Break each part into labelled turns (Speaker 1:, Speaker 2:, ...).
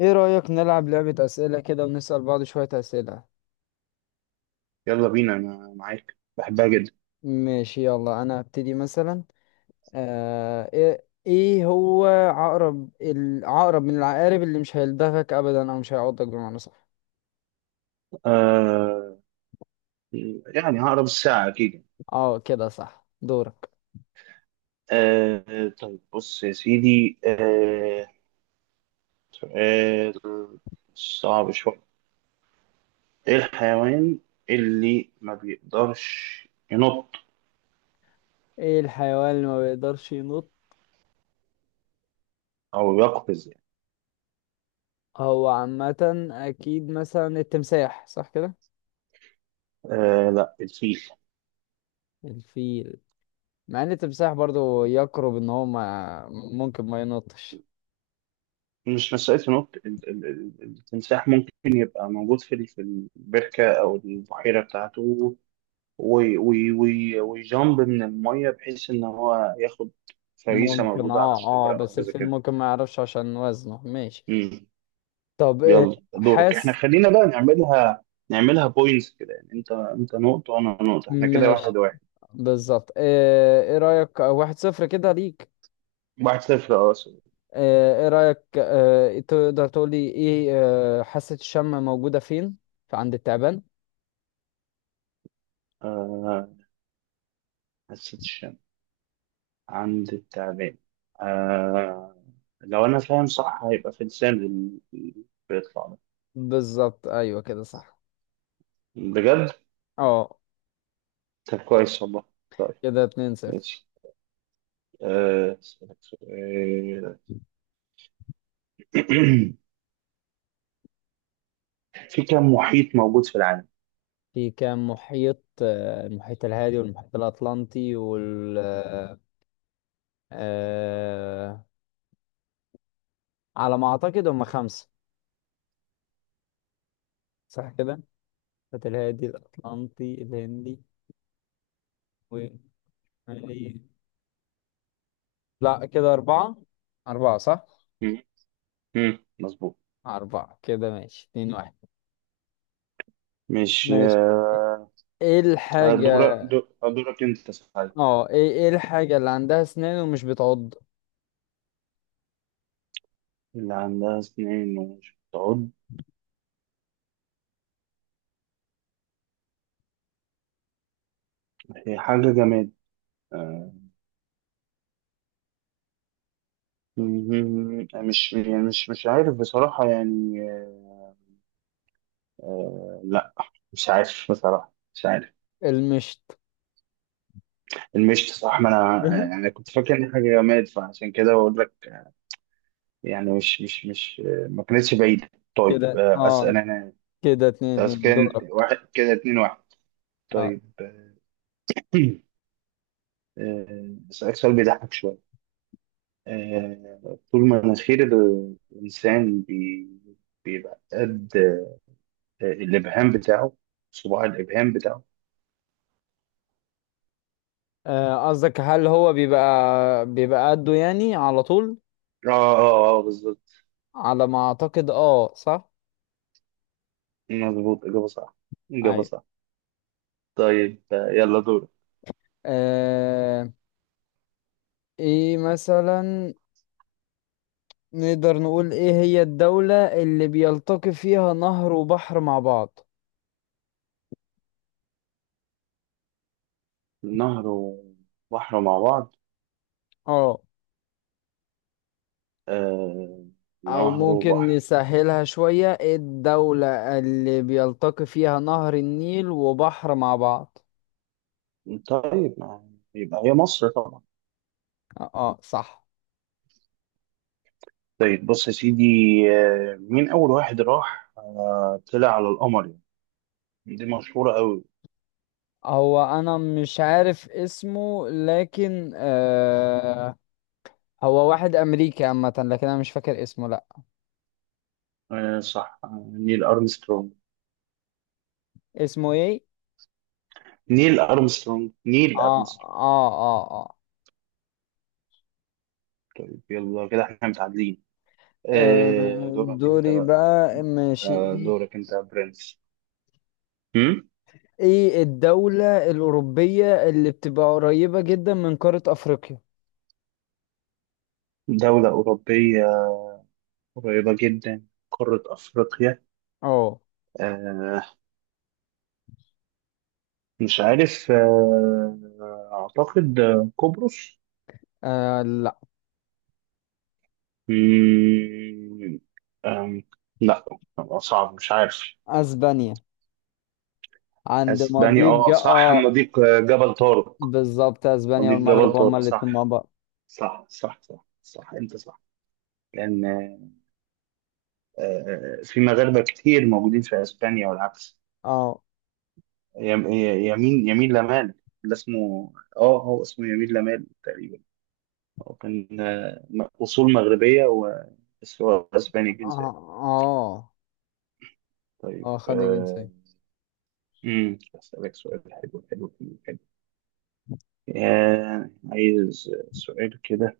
Speaker 1: ايه رأيك نلعب لعبة أسئلة كده ونسأل بعض شوية أسئلة؟
Speaker 2: يلا بينا، انا معاك، بحبها جدا.
Speaker 1: ماشي، يلا انا هبتدي مثلا. ايه هو عقرب، العقرب من العقارب اللي مش هيلدغك ابدا، او مش هيعضك، بمعنى صح؟
Speaker 2: آه هقرب الساعة اكيد.
Speaker 1: اه، كده صح، دورك.
Speaker 2: طيب بص يا سيدي. سؤال صعب شوية. ايه الحيوان اللي ما بيقدرش ينط
Speaker 1: ايه الحيوان اللي ما بيقدرش ينط؟
Speaker 2: او يقفز يعني؟
Speaker 1: هو عامة اكيد مثلا التمساح، صح كده؟
Speaker 2: لا، الفيل.
Speaker 1: الفيل. مع ان التمساح برضو يقرب ان هو ما ممكن ما ينطش.
Speaker 2: مش مسألة ينط. التمساح ممكن يبقى موجود في البركة او البحيرة بتاعته، ويجامب من المية بحيث إن هو ياخد فريسة
Speaker 1: ممكن،
Speaker 2: موجودة على
Speaker 1: اه اه،
Speaker 2: الشجرة أو
Speaker 1: بس
Speaker 2: حاجة زي
Speaker 1: الفيل
Speaker 2: كده.
Speaker 1: ممكن ما يعرفش عشان وزنه. ماشي.
Speaker 2: مم.
Speaker 1: طب، إيه
Speaker 2: يلا دورك، إحنا
Speaker 1: حاسس؟
Speaker 2: خلينا بقى نعملها، نعملها بوينتس كده. يعني أنت نقطة وأنا نقطة، إحنا كده واحد
Speaker 1: ماشي.
Speaker 2: واحد.
Speaker 1: بالظبط. ايه رأيك 1-0 كده ليك؟
Speaker 2: واحد صفر، أه، سوري.
Speaker 1: ايه رأيك، إيه تقدر تقول لي ايه؟ حاسة الشم موجودة فين؟ في عند التعبان.
Speaker 2: آه، حسيت الشم عند التعبان. آه، لو أنا فاهم صح هيبقى في لسان بيطلع ده.
Speaker 1: بالظبط، ايوه كده صح.
Speaker 2: بجد؟
Speaker 1: اه،
Speaker 2: طب كويس والله. طيب
Speaker 1: كده 2-0.
Speaker 2: ماشي. أسألك سؤال. في كم محيط موجود في العالم؟
Speaker 1: في كام محيط؟ المحيط الهادي والمحيط الأطلنطي، وال آه، آه، على ما أعتقد هم خمسة، صح كده؟ المحيط الهادي، الأطلنطي، الهندي، و لا، كده أربعة. أربعة صح؟
Speaker 2: مم. مم. مظبوط.
Speaker 1: أربعة، كده ماشي 2-1.
Speaker 2: مش
Speaker 1: ماشي. ايه الحاجة؟
Speaker 2: هدورك انت صحيح.
Speaker 1: اه، ايه الحاجة اللي عندها اسنان ومش بتعض؟
Speaker 2: اللي عندها سنين ومش بتعض، هي حاجة جماد؟ آه، مش يعني مش عارف بصراحة يعني. لا، مش عارف بصراحة، مش عارف.
Speaker 1: المشط.
Speaker 2: المشط، صح، ما انا
Speaker 1: أها.
Speaker 2: يعني كنت فاكر ان حاجة جماد فعشان كده بقول لك. يعني مش مش مش آه، ما كانتش بعيدة. طيب
Speaker 1: كده اه،
Speaker 2: اسأل انا.
Speaker 1: كده اتنين
Speaker 2: بس
Speaker 1: اتنين
Speaker 2: كان
Speaker 1: دورك.
Speaker 2: واحد، كده اتنين واحد.
Speaker 1: اه.
Speaker 2: طيب. أسألك سؤال بيضحك شوية. طول ما مناخير الإنسان بيبقى قد الإبهام بتاعه، صباع الإبهام بتاعه.
Speaker 1: قصدك هل هو بيبقى قده يعني على طول؟
Speaker 2: آه آه بالظبط.
Speaker 1: على ما اعتقد اه صح.
Speaker 2: مظبوط، إجابة صح، إجابة
Speaker 1: ايوه.
Speaker 2: صح. طيب يلا دورك.
Speaker 1: آه ايه مثلا؟ نقدر نقول ايه هي الدولة اللي بيلتقي فيها نهر وبحر مع بعض؟
Speaker 2: نهر وبحر مع بعض؟
Speaker 1: اه،
Speaker 2: آه،
Speaker 1: او
Speaker 2: نهر
Speaker 1: ممكن
Speaker 2: وبحر.
Speaker 1: نسهلها شوية، ايه الدولة اللي بيلتقي فيها نهر النيل وبحر مع بعض؟
Speaker 2: طيب يبقى هي مصر طبعا.
Speaker 1: اه، صح.
Speaker 2: طيب بص يا سيدي، مين أول واحد راح آه، طلع على القمر يعني؟ دي مشهورة أوي.
Speaker 1: هو انا مش عارف اسمه، لكن. هو واحد امريكي عامة، لكن انا مش فاكر اسمه، لا.
Speaker 2: نيل أرمسترونج،
Speaker 1: اسمه ايه؟
Speaker 2: نيل أرمسترونج، نيل
Speaker 1: اه،
Speaker 2: أرمسترونج.
Speaker 1: اه، اه، اه.
Speaker 2: طيب يلا، كده احنا متعادلين.
Speaker 1: آه،
Speaker 2: دورك انت
Speaker 1: دوري
Speaker 2: بقى.
Speaker 1: بقى، ماشي ايه؟
Speaker 2: دورك انت يا برنس. هم؟
Speaker 1: إيه الدولة الأوروبية اللي بتبقى قريبة جدا من قارة أفريقيا؟
Speaker 2: دولة أوروبية، قريبة جدا، قارة أفريقيا.
Speaker 1: اه.
Speaker 2: آه مش عارف. أعتقد قبرص.
Speaker 1: لا،
Speaker 2: مم، آم، لا، صعب، مش عارف.
Speaker 1: اسبانيا عند
Speaker 2: أسبانيا،
Speaker 1: مضيق
Speaker 2: اه صح،
Speaker 1: اه
Speaker 2: مضيق جبل طارق.
Speaker 1: بالظبط، اسبانيا
Speaker 2: مضيق جبل
Speaker 1: والمغرب هما
Speaker 2: طارق،
Speaker 1: الاتنين مع
Speaker 2: صح.
Speaker 1: بعض.
Speaker 2: صح صح صح صح، انت صح. لان في مغاربه كتير موجودين في اسبانيا والعكس.
Speaker 1: اه،
Speaker 2: يمين لمال، اللي اسمه هو اسمه يمين لمال تقريبا. هو كان اصول مغربيه بس هو اسباني
Speaker 1: اه،
Speaker 2: الجنسيه.
Speaker 1: اه،
Speaker 2: طيب
Speaker 1: اه، خد الجنسية.
Speaker 2: امم، اسالك سؤال حلو. عايز سؤال كده.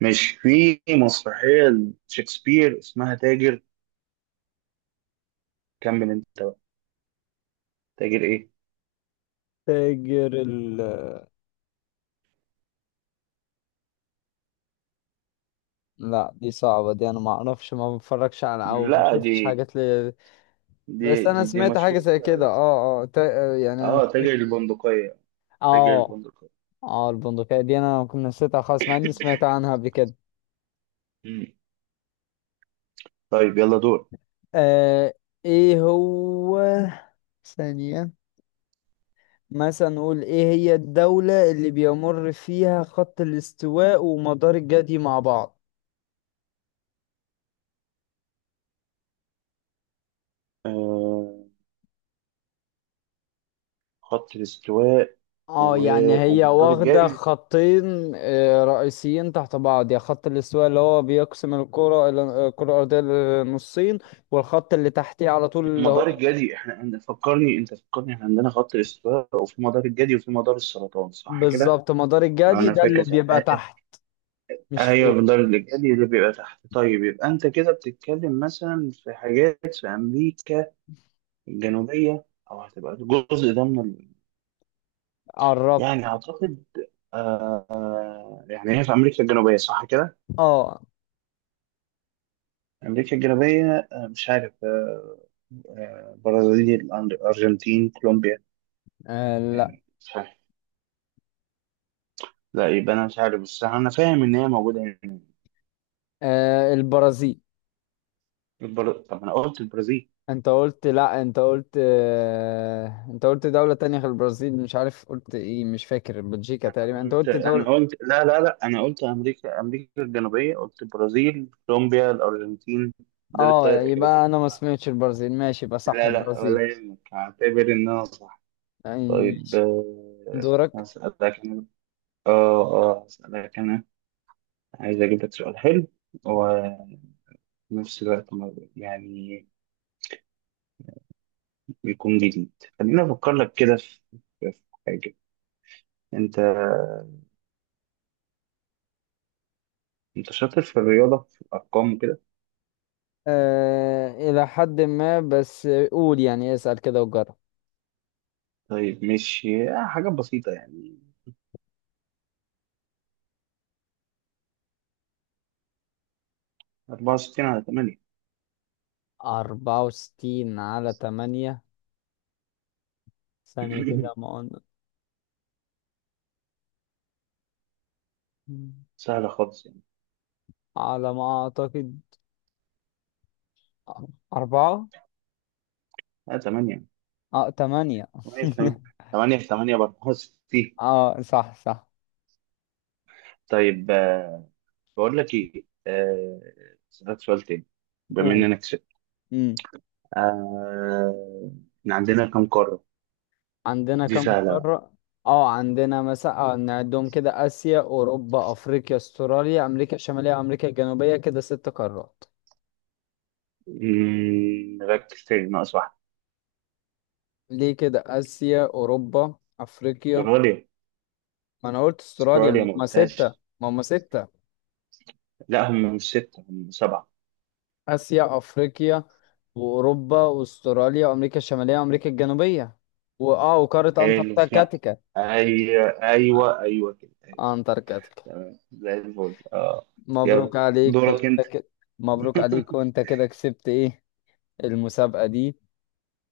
Speaker 2: مش في مسرحيه شكسبير اسمها تاجر، كمل انت بقى، تاجر ايه؟
Speaker 1: تاجر ال لا، دي صعبة، دي انا ما اعرفش، ما بتفرجش على او ما
Speaker 2: لا
Speaker 1: شفتش
Speaker 2: دي
Speaker 1: حاجات لي.
Speaker 2: دي
Speaker 1: بس
Speaker 2: دي
Speaker 1: انا
Speaker 2: دي
Speaker 1: سمعت حاجة
Speaker 2: مشهورة
Speaker 1: زي كده،
Speaker 2: أوي.
Speaker 1: اه اه، يعني انا
Speaker 2: اه،
Speaker 1: مش
Speaker 2: تاجر
Speaker 1: فاكر.
Speaker 2: البندقية، تاجر
Speaker 1: اه
Speaker 2: البندقية.
Speaker 1: اه، البندقية دي انا كنت نسيتها خالص، مع اني سمعت عنها قبل كده.
Speaker 2: مم. طيب يلا دور.
Speaker 1: آه ايه هو، ثانية. مثلا نقول ايه هي الدولة اللي بيمر فيها خط الاستواء ومدار الجدي مع بعض؟
Speaker 2: آه خط الاستواء
Speaker 1: اه، يعني هي
Speaker 2: ومدار
Speaker 1: واخدة
Speaker 2: الجدي.
Speaker 1: خطين رئيسيين تحت بعض، يا خط الاستواء اللي هو بيقسم الكرة الأرضية لنصين، والخط اللي تحتيه على طول اللي
Speaker 2: مدار
Speaker 1: هو
Speaker 2: الجدي، احنا فكرني انت، فكرني، احنا عندنا خط الاستواء وفي مدار الجدي وفي مدار السرطان، صح كده؟
Speaker 1: بالظبط مدار الجدي،
Speaker 2: انا
Speaker 1: ده اللي
Speaker 2: فاكر صح.
Speaker 1: بيبقى تحت مش
Speaker 2: ايوه
Speaker 1: فوق.
Speaker 2: مدار الجدي اللي بيبقى تحت. طيب يبقى انت كده بتتكلم مثلا في حاجات في امريكا الجنوبية، او هتبقى الجزء ده من.
Speaker 1: قربت.
Speaker 2: يعني اعتقد. يعني هي في امريكا الجنوبيه صح كده.
Speaker 1: اه،
Speaker 2: امريكا الجنوبيه، مش عارف. برازيل، ارجنتين، كولومبيا.
Speaker 1: لا.
Speaker 2: مش عارف. لا يبقى انا مش عارف، بس انا فاهم ان هي موجوده هنا.
Speaker 1: البرازيل.
Speaker 2: طب انا قلت البرازيل.
Speaker 1: انت قلت لا، انت قلت انت قلت دولة تانية غير البرازيل، مش عارف قلت ايه، مش فاكر، بلجيكا تقريبا، انت
Speaker 2: قلت،
Speaker 1: قلت
Speaker 2: انا
Speaker 1: دولة.
Speaker 2: قلت، لا لا لا، انا قلت امريكا، امريكا الجنوبيه، قلت البرازيل، كولومبيا، الارجنتين. دول
Speaker 1: اه،
Speaker 2: الثلاث اجابات
Speaker 1: يبقى
Speaker 2: اللي أنا
Speaker 1: انا ما
Speaker 2: بعرفها.
Speaker 1: سمعتش البرازيل، ماشي، يبقى صح
Speaker 2: لا لا،
Speaker 1: البرازيل.
Speaker 2: ولا يهمك، هعتبر ان انا صح.
Speaker 1: يعني
Speaker 2: طيب
Speaker 1: ماشي. دورك.
Speaker 2: هسألك أنا. اه اسألك انا، عايز اجيب لك سؤال حلو، وفي نفس الوقت يعني بيكون جديد. خليني افكر لك كده في في حاجة. انت انت شاطر في الرياضة، في الارقام وكده.
Speaker 1: الى حد ما، بس قول يعني، اسأل كده وجرب.
Speaker 2: طيب ماشي، حاجة بسيطة يعني. 64 على 8؟
Speaker 1: 64 على تمانية. ثانية كده، ما قلنا؟
Speaker 2: سهلة خالص يعني.
Speaker 1: على ما اعتقد اربعة.
Speaker 2: لا، 8.
Speaker 1: اه تمانية.
Speaker 2: 8 في 8. 8 في 8 ب 64.
Speaker 1: اه، صح صح.
Speaker 2: طيب بقول لك ايه، اسألك سؤال تاني، بما
Speaker 1: قول.
Speaker 2: اننا كسبت. آه، إحنا عندنا كم قارة؟
Speaker 1: عندنا
Speaker 2: دي
Speaker 1: كم
Speaker 2: سهلة.
Speaker 1: قارة؟ اه عندنا مثلا، نعدهم كده: آسيا، أوروبا، أفريقيا، أستراليا، أمريكا الشمالية، أمريكا الجنوبية، كده ست قارات.
Speaker 2: ركز تاني، ناقص واحدة.
Speaker 1: ليه، كده آسيا أوروبا أفريقيا.
Speaker 2: استراليا.
Speaker 1: ما أنا قلت أستراليا،
Speaker 2: استراليا
Speaker 1: ما
Speaker 2: ما
Speaker 1: هما ستة.
Speaker 2: قلتهاش.
Speaker 1: ما هما ستة.
Speaker 2: لا، هم مش ستة، هم سبعة.
Speaker 1: آسيا، أفريقيا، وأوروبا، وأستراليا، وأمريكا الشمالية، وأمريكا الجنوبية، وقارة
Speaker 2: حلو. لا،
Speaker 1: أنتاركتيكا.
Speaker 2: أيوة أيوة أيوة كده، أيوة.
Speaker 1: أنتاركتيكا.
Speaker 2: تمام زي الفل، اه. يلا،
Speaker 1: مبروك عليك
Speaker 2: دورك
Speaker 1: وأنت
Speaker 2: أنت.
Speaker 1: كده. مبروك عليك، وأنت كده كسبت إيه، المسابقة دي،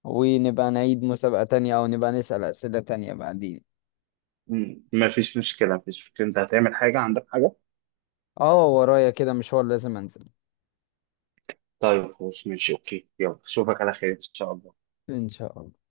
Speaker 1: ونبقى نعيد مسابقة تانية أو نبقى نسأل أسئلة تانية بعدين.
Speaker 2: مفيش مشكلة، مفيش مشكلة. أنت هتعمل حاجة، عندك حاجة؟
Speaker 1: اه، ورايا كده مشوار لازم أنزل.
Speaker 2: طيب خلاص، ماشي، أوكي، يلا أشوفك على خير إن شاء الله.
Speaker 1: إن شاء الله.